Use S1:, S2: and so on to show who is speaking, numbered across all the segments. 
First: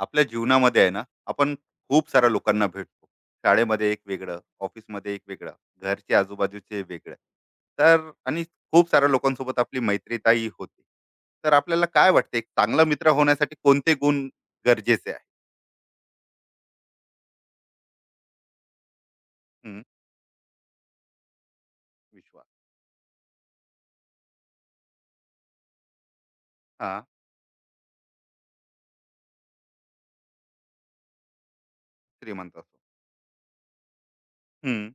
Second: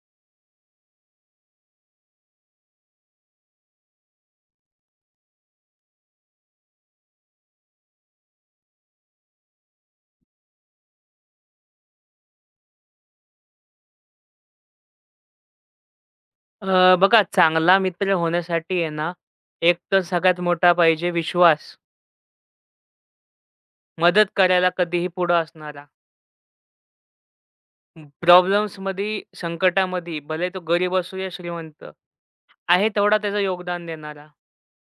S1: आपल्या जीवनामध्ये आहे ना आपण खूप साऱ्या लोकांना भेटतो. शाळेमध्ये एक वेगळं, ऑफिसमध्ये एक वेगळं, घरचे आजूबाजूचे वेगळं. तर आणि खूप साऱ्या लोकांसोबत आपली मैत्रीताही होते. तर आपल्याला काय वाटते एक चांगला मित्र होण्यासाठी कोणते गुण गरजेचे आहे?
S2: बघा चांगला मित्र होण्यासाठी आहे ना, एक
S1: हम्म,
S2: तर सगळ्यात मोठा पाहिजे विश्वास.
S1: विश्वास.
S2: मदत करायला कधीही पुढं असणारा.
S1: हा.
S2: प्रॉब्लेम्समध्ये, संकटामध्ये भले तो गरीब असो या श्रीमंत,
S1: श्रीमंत असतो.
S2: आहे तेवढा त्याचं योगदान देणारा
S1: हम्म.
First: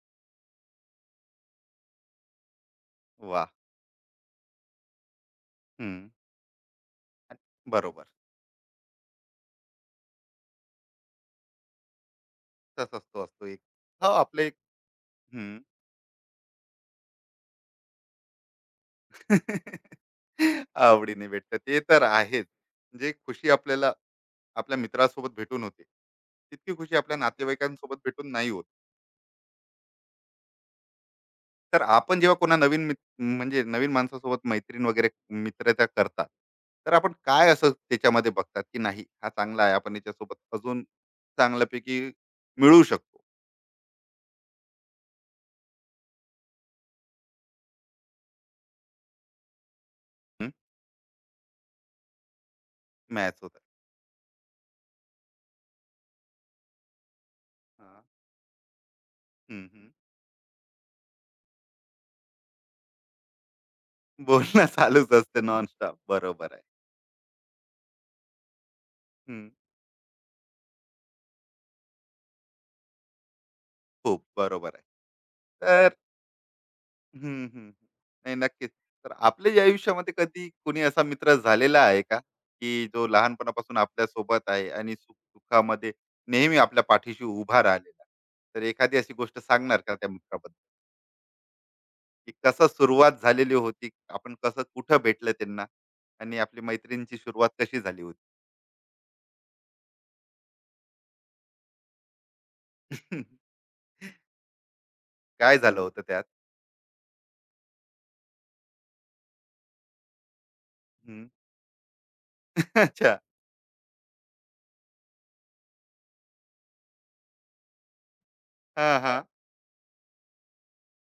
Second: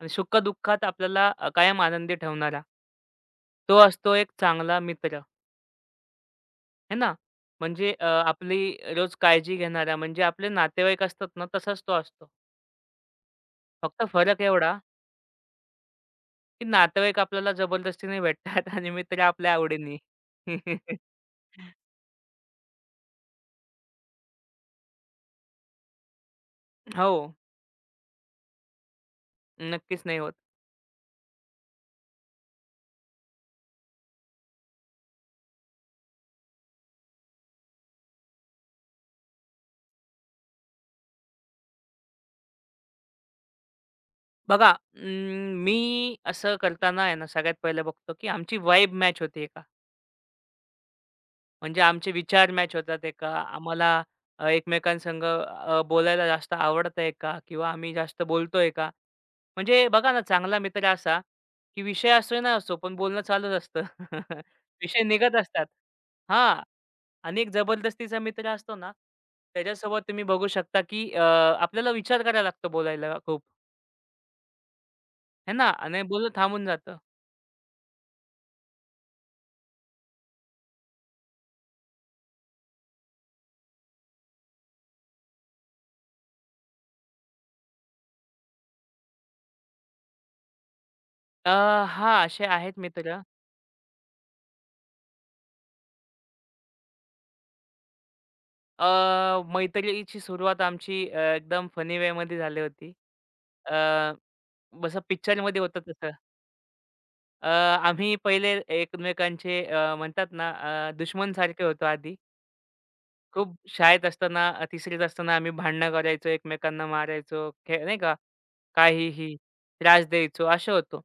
S2: आणि सुख-दुःखात आपल्याला कायम आनंदी ठेवणारा.
S1: वा.
S2: तो असतो एक चांगला मित्र,
S1: हम्म.
S2: है ना?
S1: आणि-
S2: म्हणजे
S1: बरोबर.
S2: आपली रोज काळजी घेणारा म्हणजे आपले नातेवाईक असतात ना तसाच तो असतो.
S1: तसंच तो असतो एक.
S2: फक्त
S1: हो
S2: फरक
S1: आपले एक.
S2: एवढा
S1: हम्म.
S2: की नातेवाईक आपल्याला जबरदस्तीने भेटतात आणि मित्र आपल्या आवडीने.
S1: आवडीने भेटतं ते तर आहेच. म्हणजे खुशी आपल्याला आपल्या मित्रासोबत भेटून होते, तितकी खुशी
S2: हो,
S1: आपल्या नातेवाईकांसोबत भेटून नाही होत.
S2: नक्कीच नाही होत.
S1: तर आपण जेव्हा कोणा नवीन मित- म्हणजे नवीन माणसासोबत मैत्रीण वगैरे मित्रता करतात, तर आपण काय असं त्याच्यामध्ये बघतात की नाही हा चांगला आहे, आपण याच्यासोबत अजून चांगल्यापैकी मिळू शकतो.
S2: बघा मी असं करताना आहे ना, सगळ्यात पहिलं बघतो की आमची वाइब मॅच होते का? म्हणजे आमचे विचार मॅच होतात आहे का?
S1: मॅच होत.
S2: आम्हाला एकमेकांसंग बोलायला जास्त आवडतंय का? किंवा आम्ही जास्त बोलतोय का? म्हणजे बघा ना, चांगला मित्र असा की विषय असो ना असो, पण बोलणं चालूच असतं.
S1: बोलणं
S2: विषय
S1: चालूच
S2: निघत
S1: असते
S2: असतात.
S1: नॉनस्टॉप, बरोबर आहे.
S2: हां. आणि एक जबरदस्तीचा मित्र असतो ना,
S1: हम्म,
S2: त्याच्यासोबत तुम्ही बघू शकता, की आपल्याला विचार करायला लागतो बोलायला खूप,
S1: खूप बरोबर
S2: है ना?
S1: आहे.
S2: आणि बोलणं थांबून जातं.
S1: हं, हं. नाही, नक्कीच. तर आपल्याही आयुष्यामध्ये कधी कोणी असा मित्र झालेला आहे का, की जो लहानपणापासून आपल्या सोबत आहे आणि सुख-दुःखामध्ये नेहमी आपल्या पाठीशी उभा राहिलेला? तर एखादी अशी गोष्ट सांगणार का त्या मित्राबद्दल,
S2: अ, हां,
S1: की
S2: असे
S1: कसं
S2: आहेत
S1: सुरुवात
S2: मित्र.
S1: झालेली होती? आपण कसं कुठं भेटलं त्यांना? आणि आपली मैत्रीणची सुरुवात कशी झाली होती?
S2: अ, मैत्रीची सुरुवात आमची एकदम फनी वेमध्ये झाली होती. अ, जसं
S1: काय
S2: पिक्चरमध्ये
S1: झालं
S2: होतं
S1: होतं
S2: तसं.
S1: त्यात?
S2: अ, आम्ही पहिले एकमेकांचे म्हणतात ना
S1: हं.
S2: दुश्मनसारखे होतो आधी.
S1: अच्छा.
S2: खूप शाळेत असताना, 3रीत असताना आम्ही भांडणं करायचो, एकमेकांना मारायचो, खे नाही का?
S1: हां, हां.
S2: काहीही त्रास द्यायचो, असं होतो.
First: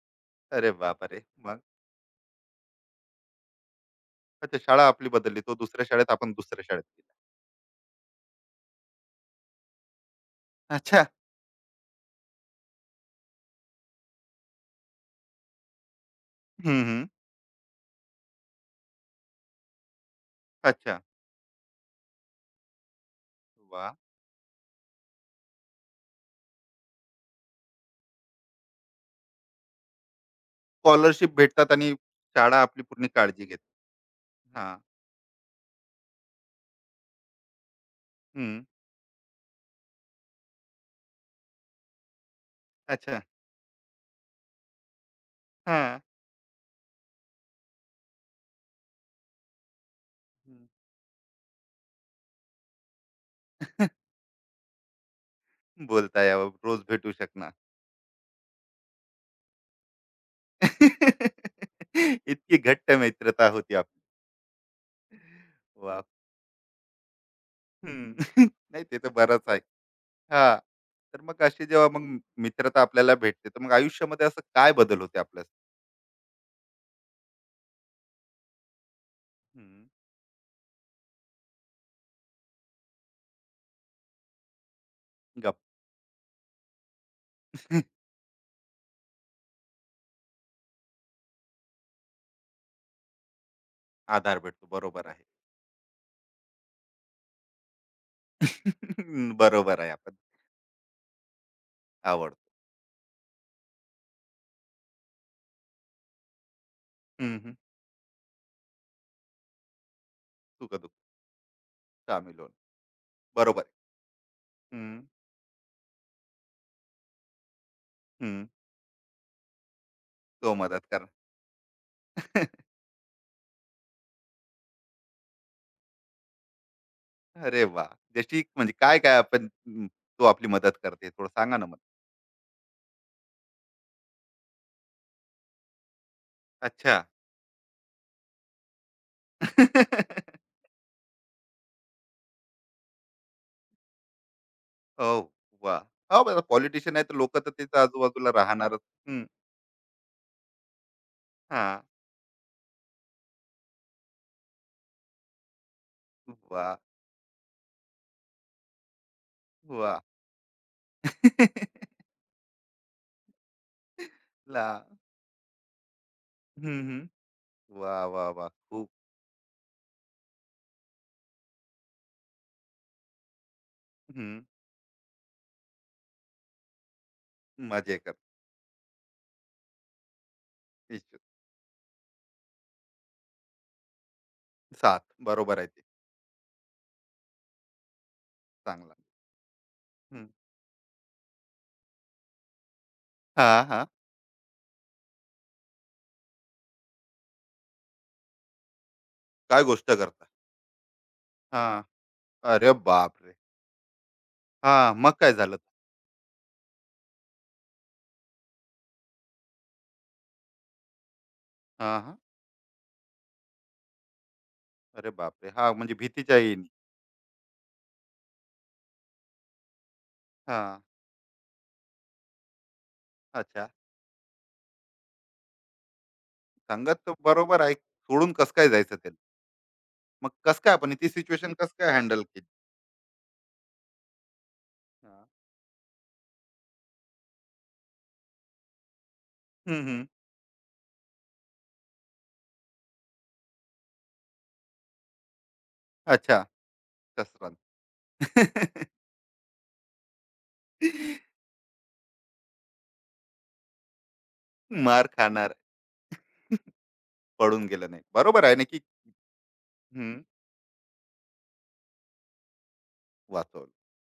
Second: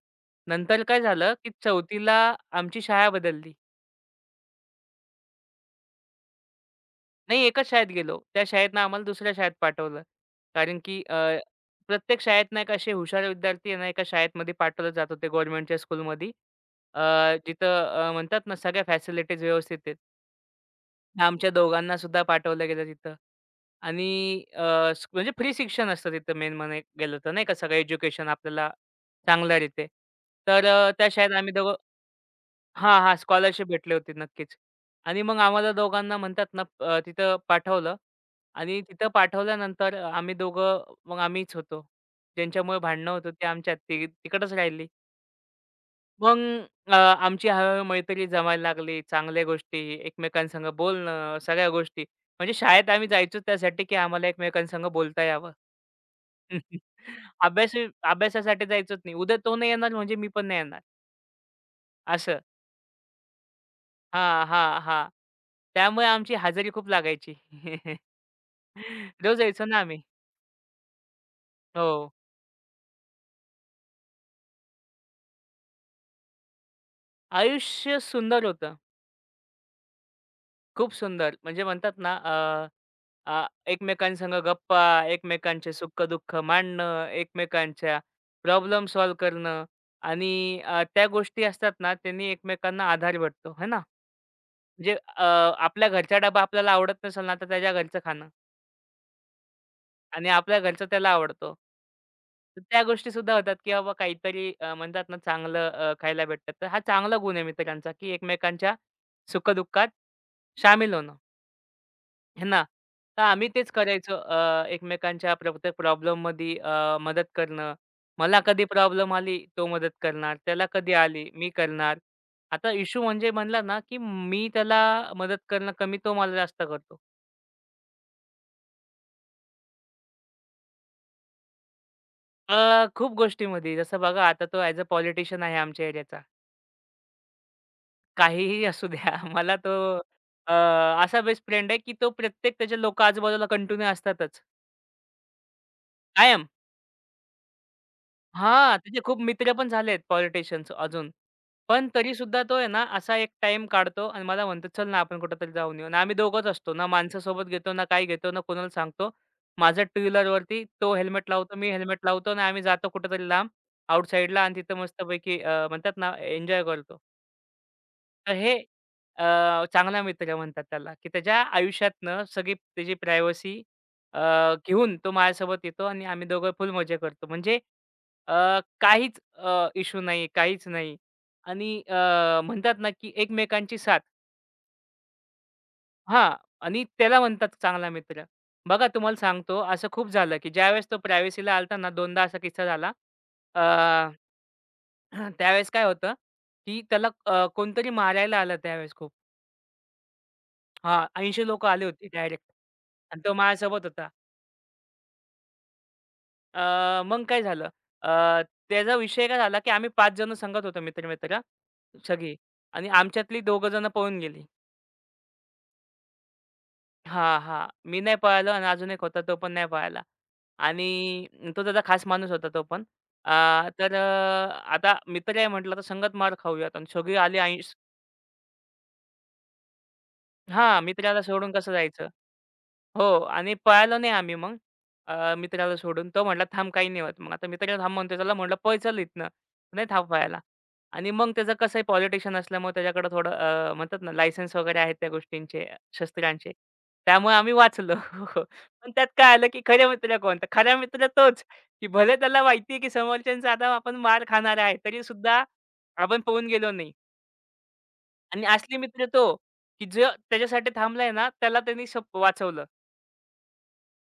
S1: अरे
S2: नंतर काय
S1: बापरे!
S2: झालं, की
S1: मग?
S2: 4थी आमची शाळा बदलली.
S1: अच्छा, शाळा आपली बदलली. तो दुसऱ्या शाळेत, आपण दुसऱ्या शाळेत गेला.
S2: नाही एकाच शाळेत गेलो. त्या शाळेतनं आम्हाला दुसऱ्या शाळेत पाठवलं. कारण की
S1: अच्छा.
S2: प्रत्येक शाळेत ना, एक असे हुशार विद्यार्थी आहे ना, एका शाळेमध्ये पाठवले जात होते गव्हर्नमेंटच्या स्कूलमध्ये.
S1: हं,
S2: अ,
S1: हं.
S2: जिथं म्हणतात ना, सगळ्या फॅसिलिटीज व्यवस्थित आहेत.
S1: अच्छा.
S2: आमच्या दोघांना सुद्धा पाठवलं गेलं तिथं.
S1: वाह!
S2: आणि अ, स म्हणजे फ्री शिक्षण असतं तिथं मेन म्हणाय गेलं तर नाही का, सगळं एज्युकेशन आपल्याला चांगल्या रीते. तर त्या
S1: स्कॉलरशिप
S2: शाळेत आम्ही
S1: भेटतात
S2: दोघं
S1: आणि शाळा आपली
S2: हां,
S1: पूर्ण
S2: हां.
S1: काळजी घेते.
S2: स्कॉलरशिप भेटली होती नक्कीच.
S1: हां.
S2: आणि मग आम्हाला दोघांना म्हणतात ना तिथं पाठवलं
S1: हं.
S2: आणि तिथं पाठवल्यानंतर आम्ही दोघं मग आम्हीच होतो. ज्यांच्यामुळे भांडणं
S1: अच्छा.
S2: होतं ते आमच्यात ती तिकडंच राहिली.
S1: हां.
S2: मग आमची हळू-हळू मैत्री जमायला लागली. चांगल्या गोष्टी,
S1: हं.
S2: एकमेकांसंग बोलणं, सगळ्या गोष्टी. म्हणजे शाळेत आम्ही जायचो त्यासाठी की आम्हाला एकमेकांसंग बोलता यावं.
S1: बोलता यावं, रोज भेटू शकणार.
S2: अभ्यास अभ्यासासाठी जायचोच नाही. उद्या तो नाही येणार म्हणजे मी पण नाही येणार असं.
S1: इतकी घट्ट मित्रता होती आपली.
S2: हां, हां, हां.
S1: वाह! हो.
S2: त्यामुळे आमची हजेरी खूप लागायची.
S1: नाही, ते तर
S2: रोज
S1: बरंच आहे.
S2: यायचो ना आम्ही.
S1: हां. तर मग अशी जेव्हा
S2: हो.
S1: मग मित्रता आपल्याला भेटते, तर मग आयुष्यामध्ये असं काय बदल होते आपल्या?
S2: आयुष्य सुंदर होतं.
S1: हं.
S2: खूप सुंदर. म्हणजे म्हणतात ना अ, अ, एकमेकांसंग गप्पा,
S1: गप.
S2: एकमेकांचे सुख-दुःख मांडणं, एकमेकांच्या प्रॉब्लेम सॉल्व्ह करणं आणि त्या गोष्टी असतात ना, त्यांनी एकमेकांना आधार भेटतो, है ना?
S1: आधार भेटतो,
S2: म्हणजे
S1: बरोबर आहे.
S2: आपल्या घरचा डबा आपल्याला आवडत नसेल ना, तर त्याच्या घरचं खाणं.
S1: बरोबर आहे आपण.
S2: आणि आपल्या घरचा त्याला आवडतो.
S1: आवडतो.
S2: तर त्या गोष्टीसुद्धा होतात, की बाबा काहीतरी म्हणतात ना चांगलं खायला भेटतं. तर हा चांगला गुण
S1: हं,
S2: आहे
S1: हं.
S2: मित्रांचा, की एकमेकांच्या सुख-दुःखात
S1: सुख-दुःख
S2: सामील होणं,
S1: सामील
S2: हे
S1: होणं.
S2: ना? तर आम्ही
S1: बरोबर
S2: तेच
S1: आहे.
S2: करायचो
S1: हं,
S2: एकमेकांच्या प्रत्येक प्रॉब्लेममध्ये मदत करणं. मला
S1: हं.
S2: कधी प्रॉब्लेम आली, तो मदत करणार.
S1: तो
S2: त्याला
S1: मदत
S2: कधी
S1: करणार.
S2: आली, मी करणार. आता इश्यू म्हणजे म्हणला ना, की मी त्याला मदत करणं कमी, तो मला जास्त करतो.
S1: अरे वाह! जशी म्हणजे काय-काय आपण अं, तो आपली मदत करते थोडं सांगा ना मला?
S2: खूप गोष्टीमध्ये. जसं बघा आता तो ॲज अ पॉलिटिशियन आहे आमच्या एरियाचा.
S1: अच्छा.
S2: काहीही असू द्या मला तो अ, असा बेस्ट फ्रेंड आहे, की तो प्रत्येक त्याचे लोकं आजूबाजूला कंटिन्यू असतातच.
S1: हो, वा, हो, बघा
S2: कायम.
S1: पॉलिटिशियन आहे तर लोकं तर त्याच्या आजूबाजूला
S2: हां,
S1: राहणारच.
S2: त्याचे खूप
S1: हं.
S2: मित्र पण झालेत पॉलिटिशियन्स अजून.
S1: हां.
S2: पण तरीसुद्धा तो आहे ना असा एक टाईम काढतो आणि मला म्हणतो, "चल ना आपण कुठेतरी जाऊन येऊ." आणि आम्ही दोघंच
S1: वा,
S2: असतो. ना माणसं सोबत घेतो, ना काही घेतो, ना कोणाला सांगतो. माझं
S1: वा,
S2: टू व्हीलरवरती तो हेल्मेट लावतो, मी हेल्मेट लावतो आणि आम्ही जातो कुठेतरी लांब आउटसाइडला आणि तिथं
S1: ला
S2: मस्तपैकी म्हणतात ना एन्जॉय
S1: हं,
S2: करतो.
S1: हं. वाह, वाह,
S2: तर
S1: वाह!
S2: हे
S1: खूप
S2: चांगला मित्र म्हणतात त्याला, की त्याच्या आयुष्यातनं सगळी त्याची प्रायव्हसी अ,
S1: हं.
S2: घेऊन तो माझ्यासोबत येतो आणि आम्ही दोघं फुल मजा करतो. म्हणजे
S1: मजे कर.
S2: अ, काहीच इश्यू नाही, काहीच नाही
S1: इश्यू
S2: आणि म्हणतात ना, की एकमेकांची साथ.
S1: 7 बरोबर आहे ते.
S2: हां आणि त्याला म्हणतात चांगला मित्र. बघा
S1: चांगला.
S2: तुम्हाला सांगतो असं खूप
S1: हं.
S2: झालं, की ज्यावेळेस तो प्रायव्हसीला आला ना, दोनदा असा किस्सा झाला. अ,
S1: हां, हां.
S2: त्यावेळेस काय होतं, की त्याला कोणतरी मारायला आलं त्यावेळेस खूप.
S1: काय गोष्ट करता?
S2: हां, 80 लोकं
S1: हां.
S2: आले होते डायरेक्ट
S1: अरे
S2: आणि
S1: बापरे!
S2: तो माझ्यासोबत होता.
S1: हां, मग काय झालं?
S2: मग काय झालं अ, त्याचा विषय काय झाला, की आम्ही 5 जण संगत होतो मित्र-मित्र
S1: हां, हां.
S2: सगळी आणि आमच्यातली दोघं जण पळून गेली.
S1: अरे बापरे! हां, म्हणजे भीतीच्या येईनी.
S2: हां, हां. मी नाही पळालो आणि अजून एक होता तो पण नाही पळाला
S1: हां.
S2: आणि तो त्याचा खास माणूस होता तो पण. अ,
S1: अच्छा.
S2: तर आता मित्र आहे म्हटलं तर संगत मार खाऊयात आणि
S1: संगत तर
S2: सगळी आली
S1: बरोबर आहे.
S2: ऐंश
S1: सोडून कसं काय जायचं त्याला? मग कसं काय
S2: हां,
S1: आपण ती
S2: मित्राला सोडून
S1: सिच्युएशन
S2: कसं
S1: कसं काय
S2: जायचं?
S1: हँडल केली?
S2: हो आणि पळालो नाही आम्ही मग
S1: हां.
S2: मित्राला सोडून. तो म्हटला, "थांब काही नाही होत." मग आता मित्र थांब म्हणतोय चला म्हटलं, "पळ चल इथनं."
S1: हं,
S2: नाही
S1: हं.
S2: थांब पळायला. आणि मग त्याचं कसं आहे पॉलिटिशियन असल्यामुळे त्याच्याकडे थोडं म्हणतात ना लायसन्स वगैरे आहेत त्या गोष्टींचे,
S1: अच्छा.
S2: शस्त्रांचे. त्यामुळे आम्ही
S1: शस्त्रानं.
S2: वाचलो. पण त्यात काय आलं, की खरे मित्र कोण? तर खरा मित्र तोच, की भले त्याला माहिती की समोरच्यांचा आता आपण मार खाणार आहे,
S1: मार
S2: तरीसुद्धा
S1: खाणार.
S2: आपण पळून गेलो नाही.
S1: पड़ून गेलं नाही. बरोबर
S2: आणि
S1: आहे ना,
S2: असली
S1: की
S2: मित्र तो, की जो
S1: हं.
S2: त्याच्यासाठी थांबलाय ना, त्याला त्यांनी शप वाचवलं.
S1: वाचवलं.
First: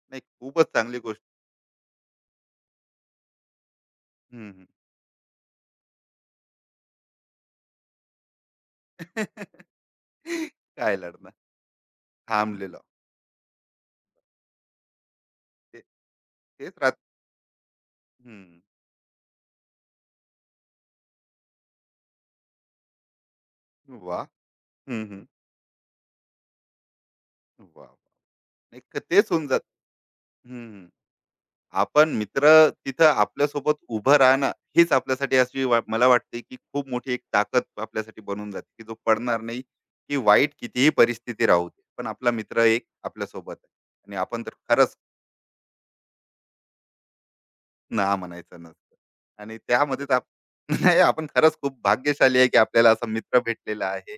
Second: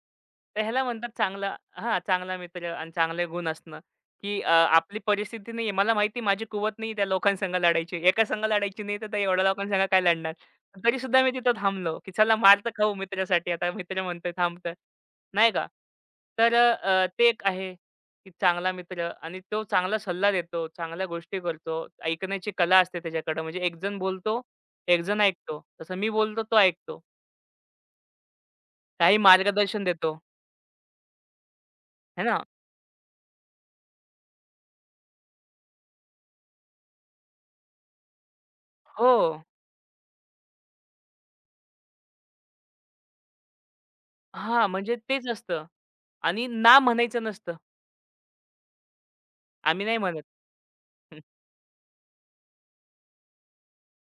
S1: नाही,
S2: तर
S1: खूपच
S2: ह्याला
S1: चांगली
S2: म्हणतात
S1: गोष्ट.
S2: चांगला हां, चांगला मित्र आणि चांगले गुण असणं, की
S1: हं, हं.
S2: आपली परिस्थिती नाहीये. मला माहिती आहे माझी कुवत नाही त्या लोकांसंग लढायची. एका संग लढायची नाही, तर त्या एवढ्या लोकांसंग काय लढणार? पण
S1: काय
S2: तरीसुद्धा
S1: लढणार?
S2: मी तिथं थांबलो, की चला मार तर
S1: थांबलेलो.
S2: खाऊ मित्रासाठी. आता मित्र म्हणतोय थांब नाही का?
S1: ते
S2: तर
S1: तेच राहत.
S2: ते एक आहे, की
S1: हं.
S2: चांगला मित्र आणि तो चांगला सल्ला देतो, चांगल्या गोष्टी करतो. ऐकण्याची कला असते त्याच्याकडं. म्हणजे एक जण
S1: वाह!
S2: बोलतो, एक
S1: हं,
S2: जण
S1: हं.
S2: ऐकतो. तसं मी बोलतो, तो ऐकतो.
S1: वाह! वाह! एक तर
S2: काही
S1: तेच होऊन जातं.
S2: मार्गदर्शन देतो,
S1: आपण
S2: है ना?
S1: मित्र तिथं आपल्यासोबत उभं राहणं, हेच आपल्यासाठी अशी वा- मला वाटते की खूप मोठी एक ताकद आपल्यासाठी बनून जाते, की जो
S2: हो.
S1: पडणार नाही, की वाईट कितीही परिस्थिती राहू दे पण आपला मित्र एक आपल्यासोबत आहे, आणि आपण तर
S2: हां,
S1: खरंच.
S2: म्हणजे तेच असतं आणि ना म्हणायचं नसतं.
S1: ना म्हणायचं नसतं आणि
S2: आम्ही नाही
S1: त्यामध्ये तर
S2: म्हणत.
S1: आप- नाही,
S2: हं.
S1: आपण खरंच खूप भाग्यशाली आहे की आपल्याला असा मित्र भेटलेला आहे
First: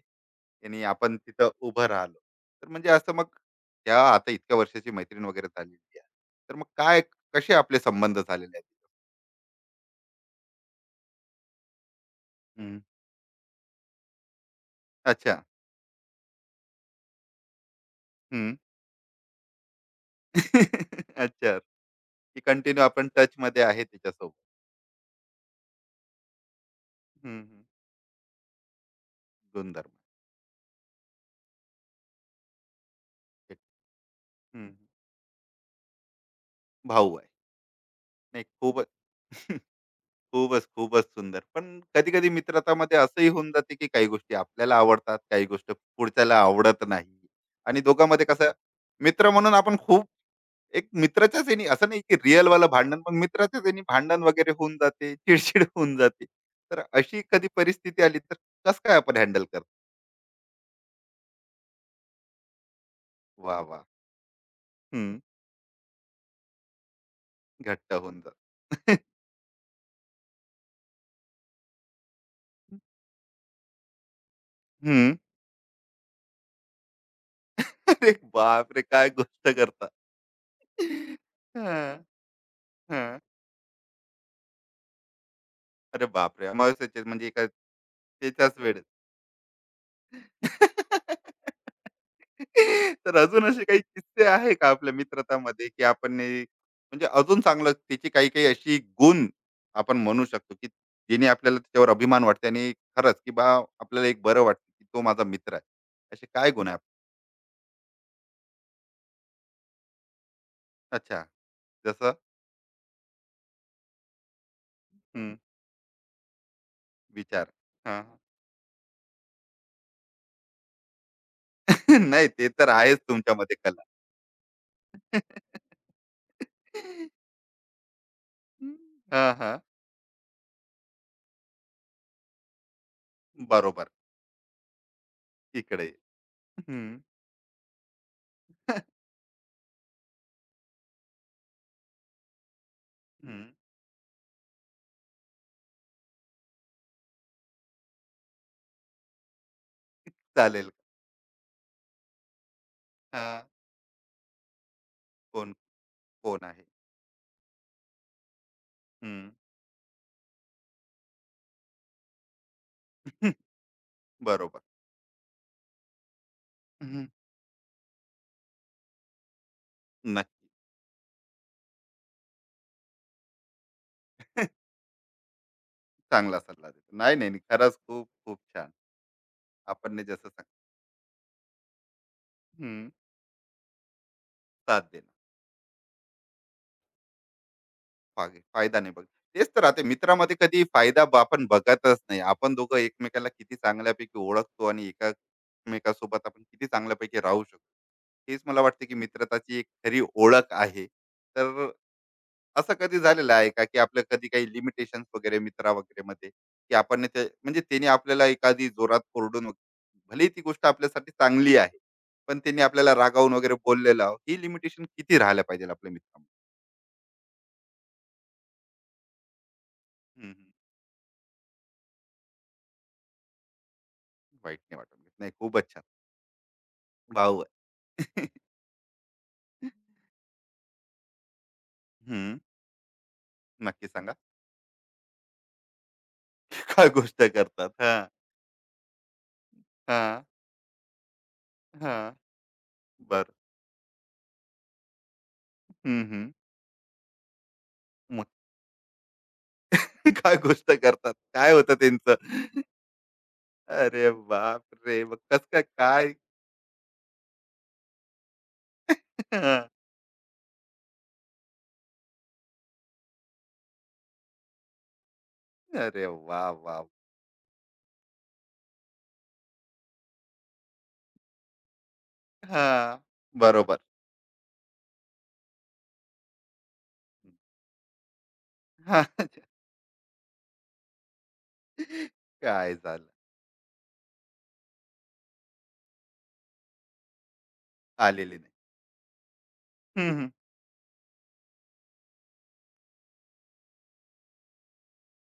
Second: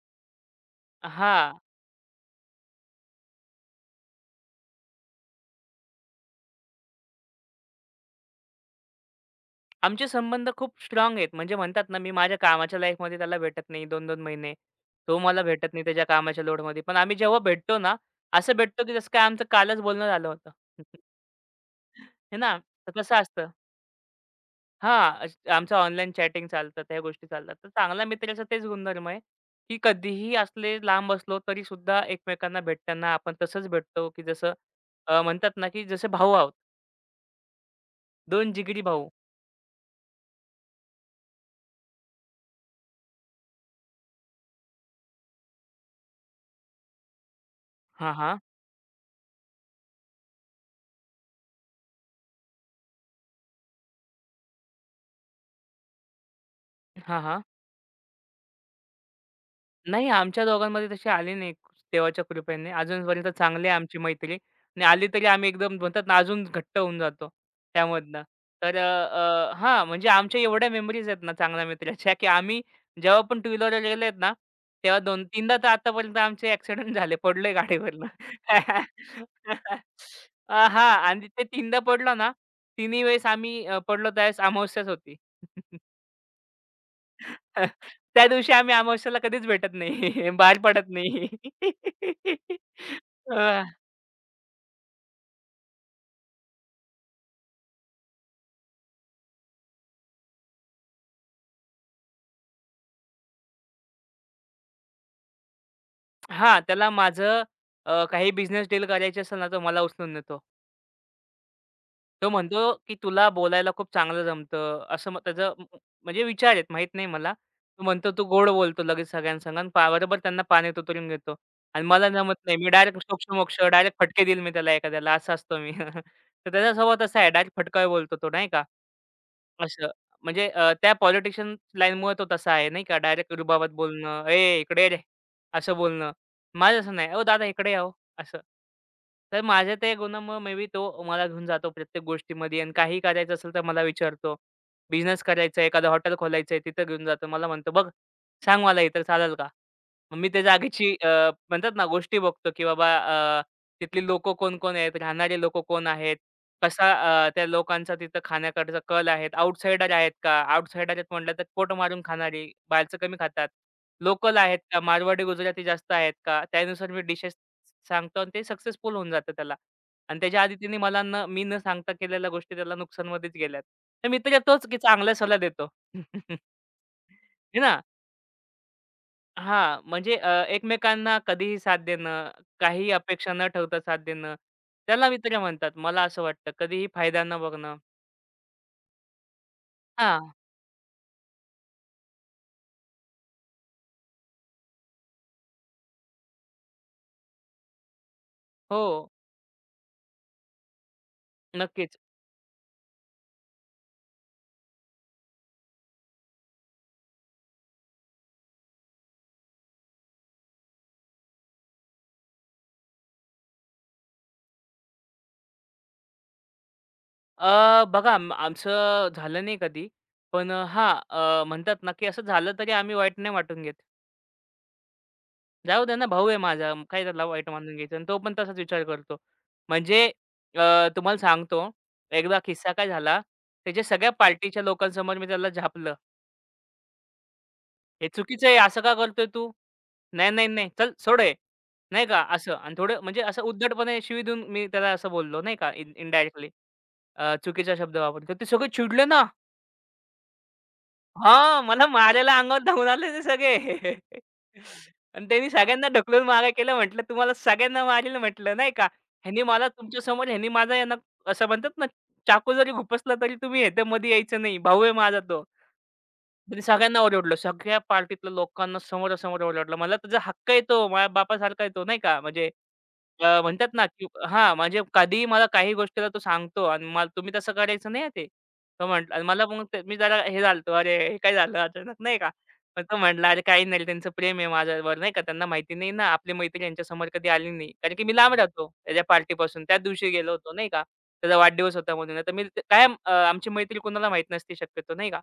S1: आणि आपण तिथं
S2: हां,
S1: उभं राहिलो. तर म्हणजे असं मग त्या आता इतक्या वर्षाची मैत्रीण वगैरे झालेली आहे, तर मग काय कसे आपले संबंध झालेले आहेत?
S2: आमचे संबंध खूप स्ट्राँग आहेत. म्हणजे म्हणतात ना, मी माझ्या
S1: हम्म.
S2: कामाच्या लाईफमध्ये त्याला भेटत नाही 2-2 महिने. तो
S1: अच्छा.
S2: मला भेटत नाही त्याच्या कामाच्या लोडमध्ये. पण आम्ही जेव्हा भेटतो ना, असं भेटतो की जसं काय आमचं कालच बोलणं झालं होतं.
S1: अच्छा.
S2: हे
S1: की
S2: ना,
S1: कंटिन्यू
S2: तर
S1: आपण
S2: तसं असतं.
S1: टचमध्ये आहे त्याच्यासोबत.
S2: हां, आमचं ऑनलाईन चॅटिंग चालतात, ह्या गोष्टी
S1: हं,
S2: चालतात.
S1: हं.
S2: तर चांगला मित्राचा तेच गुणधर्म आहे, की
S1: गुणधर्म.
S2: कधीही असले लांब असलो तरीसुद्धा एकमेकांना भेटताना आपण
S1: एक
S2: तसंच
S1: हं,
S2: भेटतो, की जसं
S1: हं.
S2: म्हणतात ना, की जसे भाऊ आहोत,
S1: भाऊ आहे. नाही,
S2: 2 जिगरी
S1: खूपच.
S2: भाऊ.
S1: खूपच, खूपच सुंदर. पण कधी-कधी मित्रतामध्ये असंही होऊन जाते, की काही गोष्टी आपल्याला आवडतात, काही गोष्ट पुढच्याला आवडत नाही. आणि
S2: हां,
S1: दोघांमध्ये
S2: हां.
S1: कसं मित्र म्हणून आपण खूप एक मित्राच्याच ह्यानी असं नाही, की रिअलवालं भांडण, पण मित्राच्याच ह्यानी भांडण वगैरे होऊन जाते, चिड होऊन जाते. तर अशी
S2: हां, हां.
S1: कधी परिस्थिती आली तर कसं काय आपण हँडल करतो?
S2: नाही, आमच्या दोघांमध्ये तशी आली नाही देवाच्या कृपेने. अजूनपर्यंत
S1: वाह!
S2: चांगली आहे
S1: वाह!
S2: आमची मैत्री आणि आली तरी आम्ही एकदम म्हणतात ना, अजून घट्ट होऊन जातो
S1: घट्ट होऊन
S2: त्यामधनं.
S1: जात.
S2: तर अ, अ, हां, म्हणजे आमच्या एवढ्या मेमरीज आहेत ना चांगल्या मित्राच्या, की आम्ही जेव्हा पण टू व्हीलरवर गेलेत ना, तेव्हा
S1: हम्म.
S2: 2-3दा तर आतापर्यंत आमचे ॲक्सिडेंट झाले. पडलोय गाडीवरनं.
S1: अरे बापरे, काय गोष्ट करता?
S2: हां आणि ते 3दा
S1: हा,
S2: पडलो ना, तिन्ही
S1: हा.
S2: वेळेस आम्ही पडलो त्यावेळेस अमावस्याच होती.
S1: अरे बापरे, अमावस्याचे म्हणजे एका
S2: त्या दिवशी
S1: त्याच्याच
S2: आम्ही
S1: वेळेस.
S2: अमावास्येला कधीच भेटत नाही. बाहेर पडत नाही.
S1: तर अजून
S2: अ,
S1: असे काही किस्से आहे का आपल्या मित्रतामध्ये की आपण ने म्हणजे अजून चांगलं त्याची काही काही अशी गुण आपण म्हणू शकतो की जेणे आपल्याला त्याच्यावर अभिमान वाटते, आणि खरंच की बा आपल्याला एक बरं वाटतं की तो माझा मित्र आहे. असे काय
S2: हां,
S1: गुण आहे आप-
S2: त्याला माझं काही बिझनेस डील करायची असेल ना, तर मला उचलून नेतो.
S1: अच्छा जसं
S2: तो म्हणतो, की "तुला बोलायला खूप चांगलं जमतं." असं मग त्याचं म- म्हणजे विचार आहेत, माहीत नाही मला.
S1: विचार.
S2: तो
S1: हां.
S2: म्हणतो, "तू गोड बोलतो लगेच सगळ्यांसंग आणि पा बरोबर त्यांना पाण्यात उतरून घेतो." आणि मला
S1: नाही,
S2: जमत
S1: ते
S2: नाही.
S1: तर
S2: मी
S1: आहेच
S2: डायरेक्ट
S1: तुमच्यामध्ये
S2: सोक्ष
S1: कला.
S2: डायरेक्ट फटके देईल मी त्याला एखाद्याला, असा असतो मी. तर त्याचा स्वभाव तसा आहे. डायरेक्ट फटका बोलतो तो, नाही का?
S1: हां, हां.
S2: असं. म्हणजे त्या पॉलिटिशियन लाईनमुळे तो तसा आहे, नाही का. डायरेक्ट रुबाबात
S1: बरोबर.
S2: बोलणं, "ए इकडे ये रे!" असं
S1: इकडे.
S2: बोलणं. माझं
S1: हं.
S2: असं नाही, "ओ दादा इकडे या ओ," असं. तर माझ्या त्या गुणामुळे मे बी तो मला घेऊन जातो प्रत्येक गोष्टीमध्ये आणि काही करायचं
S1: हं.
S2: असेल तर मला विचारतो. बिझनेस करायचा आहे, एखादं हॉटेल खोलायचं आहे, तिथं घेऊन जातो. मला म्हणतो, "बघ, सांग मला इथं चालेल का?" मग मी त्या
S1: चालेल.
S2: जागेची म्हणतात ना गोष्टी बघतो, की बाबा
S1: हां.
S2: तिथली लोकं कोण-कोण आहेत, राहणारे
S1: कोण
S2: लोकं कोण आहेत.
S1: कोण आहे?
S2: कसा त्या लोकांचा तिथं खाण्याकडचा कल आहे.
S1: हं.
S2: आउटसाइडर आहेत का? आउटसाइडर आहेत म्हटलं तर पोट मारून खाणारी, बाहेरचं कमी खातात. लोकल आहेत
S1: बरोबर.
S2: का? मारवाडी, गुजराती जास्त आहेत का? त्यानुसार मी
S1: हं.
S2: डिशेस सांगतो आणि ते सक्सेसफुल होऊन जातं त्याला. आणि त्याच्या
S1: नाही.
S2: आधी तिने मला न मी न सांगता केलेल्या गोष्टी त्याला नुकसानमध्येच गेल्यात. तर मित्र तोच की चांगला सल्ला देतो.
S1: चांगला सल्ला दिला. नाही, नाही. नाही,
S2: हे
S1: खरंच
S2: ना?
S1: खूप खूप छान.
S2: हां,
S1: आपण ने
S2: म्हणजे
S1: जसं सांग
S2: एकमेकांना कधीही साथ देणं, काहीही अपेक्षा न ठेवता साथ देणं,
S1: साथ देणार.
S2: त्याला मित्र म्हणतात. मला असं वाटतं. कधीही फायदा न बघणं.
S1: फागे- फायदा नाही बघ. तेच तर राहते
S2: हां.
S1: मित्रामध्ये, कधी फायदा ब- आपण बघतच नाही, आपण दोघं एकमेकाला किती चांगल्यापैकी ओळखतो आणि एकमेकासोबत आपण किती चांगल्यापैकी राहू शकतो. हेच मला वाटते की
S2: हो,
S1: मित्रताची एक खरी ओळख आहे. तर
S2: नक्कीच.
S1: असं कधी झालेलं आहे का की आपलं कधी काही लिमिटेशन वगैरे मित्रा वगैरे मध्ये, की आपण ते म्हणजे त्याने आपल्याला एखादी जोरात कोरडून वग- भले ती गोष्ट आपल्यासाठी चांगली आहे, पण त्यांनी आपल्याला रागावून वगैरे बोललेलं. ही लिमिटेशन किती राहायला पाहिजे आपल्या मित्रांमध्ये?
S2: अ, बघा म आमचं झालं नाही कधी.
S1: हम्म, हम्म.
S2: पण म्हणतात ना, की असं झालं तरी आम्ही वाईट नाही वाटून घेत.
S1: वाईट नाही वाटत, नाही खूपच छान.
S2: जाऊ दे ना, भाऊ आहे माझा, म काय त्याला
S1: भाऊ
S2: वाईट
S1: आहे.
S2: मानून घ्यायचं आणि तो पण तसाच विचार करतो. म्हणजे तुम्हाला सांगतो,
S1: हं,
S2: एकदा किस्सा काय झाला, त्याच्या
S1: नक्की
S2: सगळ्या
S1: सांगा.
S2: पार्टीच्या लोकांसमोर मी त्याला झापलं.
S1: काय गोष्ट करतात? हां,
S2: "हे चुकीचं आहे, असं का करतोय तू?
S1: हां,
S2: नाही, नाही, नाही, चल सोड हे." नाही
S1: हां.
S2: का असं आणि थोडं म्हणजे
S1: बरं.
S2: असं उद्धटपणे शिवी देऊन मी त्याला असं बोललो नाही का
S1: हं, हं.
S2: इनडायरेक्टली. चुकीचा शब्द
S1: मग?
S2: वापरतो. ते सगळे चिडले ना.
S1: काय गोष्ट करतात? काय
S2: हां,
S1: होतं
S2: मला
S1: त्यांचं?
S2: मारायला अंगावर धावून आले ते सगळे.
S1: अरे बापरे! मग
S2: आणि त्यांनी
S1: कसं काय?
S2: सगळ्यांना
S1: काय?
S2: ढकलून मागे केलं म्हटलं, "तुम्हाला सगळ्यांना मारील" म्हटलं नाही का. ह्यांनी
S1: हां.
S2: मला तुमच्यासमोर ह्यांनी माझा यांना असं म्हणतात ना, चाकू जरी खुपसला तरी तुम्ही ह्याच्या मध्ये यायचं नाही. भाऊ आहे माझा तो.
S1: अरे वाह!
S2: त्यांनी
S1: वाह!
S2: सगळ्यांना ओरडलं. सगळ्या पार्टीतल्या लोकांना समोरासमोर ओरडलं. मला त्याचा हक्क आहे माझ्या बापासारखा आहे नाही का. म्हणजे
S1: हां,
S2: म्हणतात
S1: बरोबर.
S2: ना, की हां, म्हणजे कधीही मला काही गोष्टीला तो सांगतो आणि मला तुम्ही तसं करायचं नाही ते. तो म्हटला
S1: हां,
S2: आणि मला मग ते- मी जरा हे झालो "अरे, हे काय झालं अचानक?" नाही का.
S1: काय
S2: पण तो
S1: झालं?
S2: म्हटला, "अरे, काही नाही रे, त्यांचं प्रेम आहे माझ्यावर." नाही का, "त्यांना माहिती नाही ना, आपली मैत्री यांच्यासमोर कधी आली नाही." कारण की मी लांब
S1: आलेली नाही.
S2: राहतो त्याच्या पार्टीपासून. त्याच दिवशी
S1: हं, हं.
S2: गेलो होतो, नाही का. त्याचा वाढदिवस होता म्हणून. नाहीतर मी ते- कायम आमची मैत्री कोणाला माहीत नसते शक्यतो, नाही का.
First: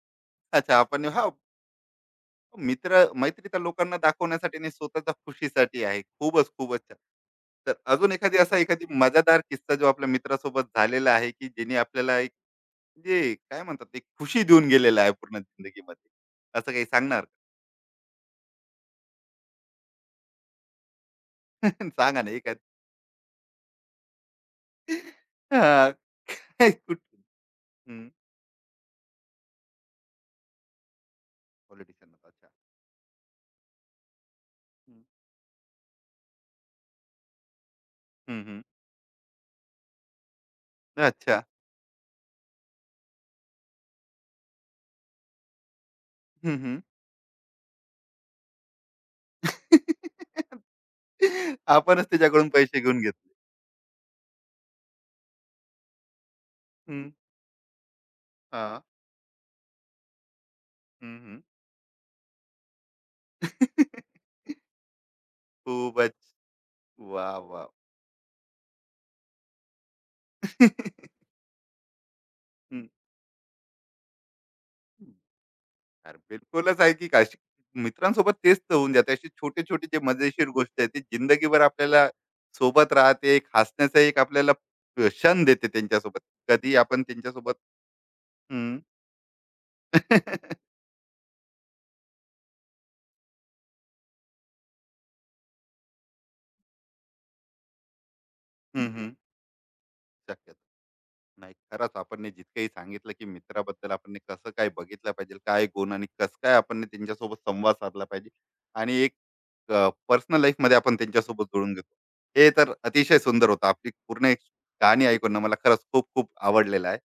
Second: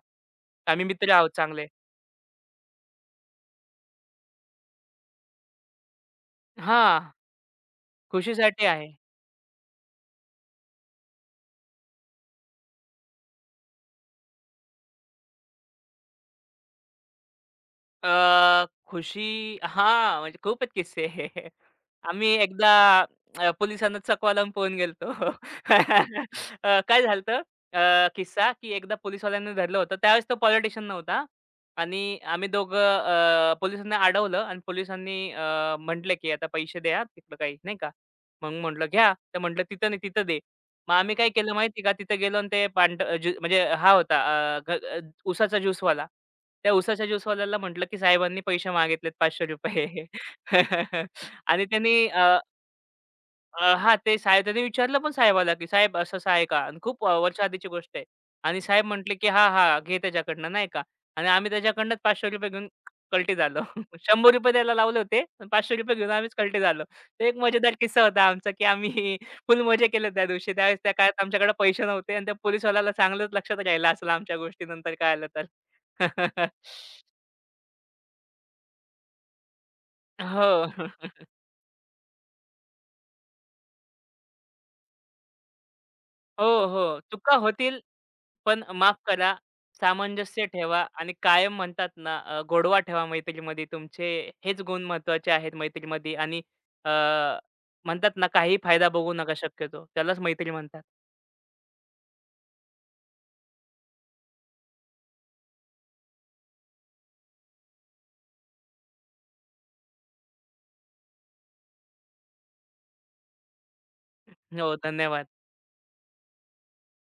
S1: अच्छा
S2: आम्ही
S1: आपण
S2: मित्र
S1: हां.
S2: आहोत चांगले.
S1: मित्र मैत्री तर लोकांना दाखवण्यासाठी नाही, स्वतःच्या खुशीसाठी आहे. खूपच, खूपच छान.
S2: हां,
S1: तर अजून एखादी असा
S2: खुशीसाठी
S1: एखादी
S2: आहे.
S1: मजेदार किस्सा जो आपल्या मित्रासोबत झालेला आहे, की ज्याने आपल्याला एक म्हणजे काय म्हणतात एक खुशी देऊन गेलेला आहे पूर्ण जिंदगीमध्ये. असं काही सांगणार? का?
S2: अ, खुशी हां, म्हणजे खूप आहेत किस्से.
S1: सांगा
S2: आम्ही
S1: ना एखाद.
S2: एकदा पोलिसांना चकवा लावून पळून गेलतो.
S1: हां. काय कुठ.
S2: काय झालं किस्सा की एकदा पोलिसवाल्यांनी धरलं होतं. त्यावेळेस तो पॉलिटिशियन नव्हता
S1: पॉलिटिशियन
S2: आणि आम्ही
S1: अच्छा.
S2: दोघं पोलिसांना अडवलं आणि पोलिसांनी म्हटलं की "आता पैसे द्या तिकडं काही," नाही का.
S1: हं,
S2: मग
S1: हं.
S2: म्हटलं, "घ्या." तर म्हटलं, "तिथं नाही, तिथं दे." मग आम्ही काय
S1: अच्छा.
S2: केलं माहिती आहे का? तिथे गेलो आणि ते पांढ ज्यू म्हणजे हा होता अ, घ अ, उसाचा ज्यूसवाला.
S1: हं,
S2: त्या
S1: हं.
S2: उसाच्या ज्यूसवाल्याला म्हटलं, की साहेबांनी पैसे मागितलेत ₹500 आणि
S1: आपणच
S2: त्यांनी अ
S1: त्याच्याकडून पैसे घेऊन घेतले.
S2: अ, हां, ते साहेब त्यांनी विचारलं पण साहेबाला, की "साहेब असं-असं आहे का?" आणि खूप
S1: हं.
S2: वर्ष आधीची गोष्ट आहे. आणि
S1: हां.
S2: साहेब म्हटले, की "हां, हां, घे त्याच्याकडनं," नाही का.
S1: हं,
S2: आणि
S1: हं.
S2: आम्ही त्याच्याकडनंच ₹500 घेऊन कलटी झालो. ₹100 द्यायला लावले होते, पण ₹500 घेऊन
S1: खूपच.
S2: आम्हीच कलटी झालो. तो एक
S1: वाह! वाह!
S2: मजेदार किस्सा होता आमचा, की आम्ही फुल मजा केली त्या दिवशी. त्यावेळेस त्या काळात आमच्याकडे पैसे नव्हते आणि त्या
S1: हं.
S2: पोलिसवाल्याला चांगलंच लक्षात राहिलं असेल आमच्या गोष्टी नंतर कळालं तर.
S1: अरे बिलकुलच आहे की काय, मित्रांसोबत तेच तर होऊन जाते. अशी छोटे-छोटे जे मजेशीर
S2: हो.
S1: गोष्ट आहे, ती जिंदगीभर आपल्याला सोबत राहते. एक हसण्याचा एक आपल्याला क्षण देते त्यांच्यासोबत.
S2: हो,
S1: कधी
S2: हो.
S1: आपण
S2: चुका
S1: त्यांच्यासोबत
S2: होतील पण
S1: हं.
S2: माफ करा,
S1: हं, हं.
S2: सामंजस्य ठेवा आणि कायम म्हणतात ना, गोडवा ठेवा मैत्रीमध्ये. तुमचे हेच गुण महत्त्वाचे आहेत मैत्रीमध्ये आणि अ, म्हणतात ना, काहीही फायदा बघू नका शक्यतो. त्यालाच मैत्री
S1: शक्यतो.
S2: म्हणतात.
S1: नाही, खरंच आपण ने जितकंही सांगितलं, की मित्राबद्दल आपण ने कसं काय बघितलं पाहिजे, काय गुण आणि कसं काय आपण ने त्यांच्यासोबत संवाद साधला पाहिजे आणि एक पर्सनल लाईफमध्ये आपण त्यांच्यासोबत जोडून घेतो. हे तर अतिशय सुंदर होतं. आपली पूर्ण एक
S2: हो,
S1: कहाणी
S2: धन्यवाद.
S1: ऐकून ना मला खरंच खूप खूप आवडलेलं आहे.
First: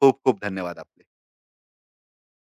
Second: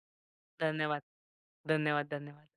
S1: खूप खूप धन्यवाद
S2: धन्यवाद.
S1: आपले.
S2: धन्यवाद, धन्यवाद.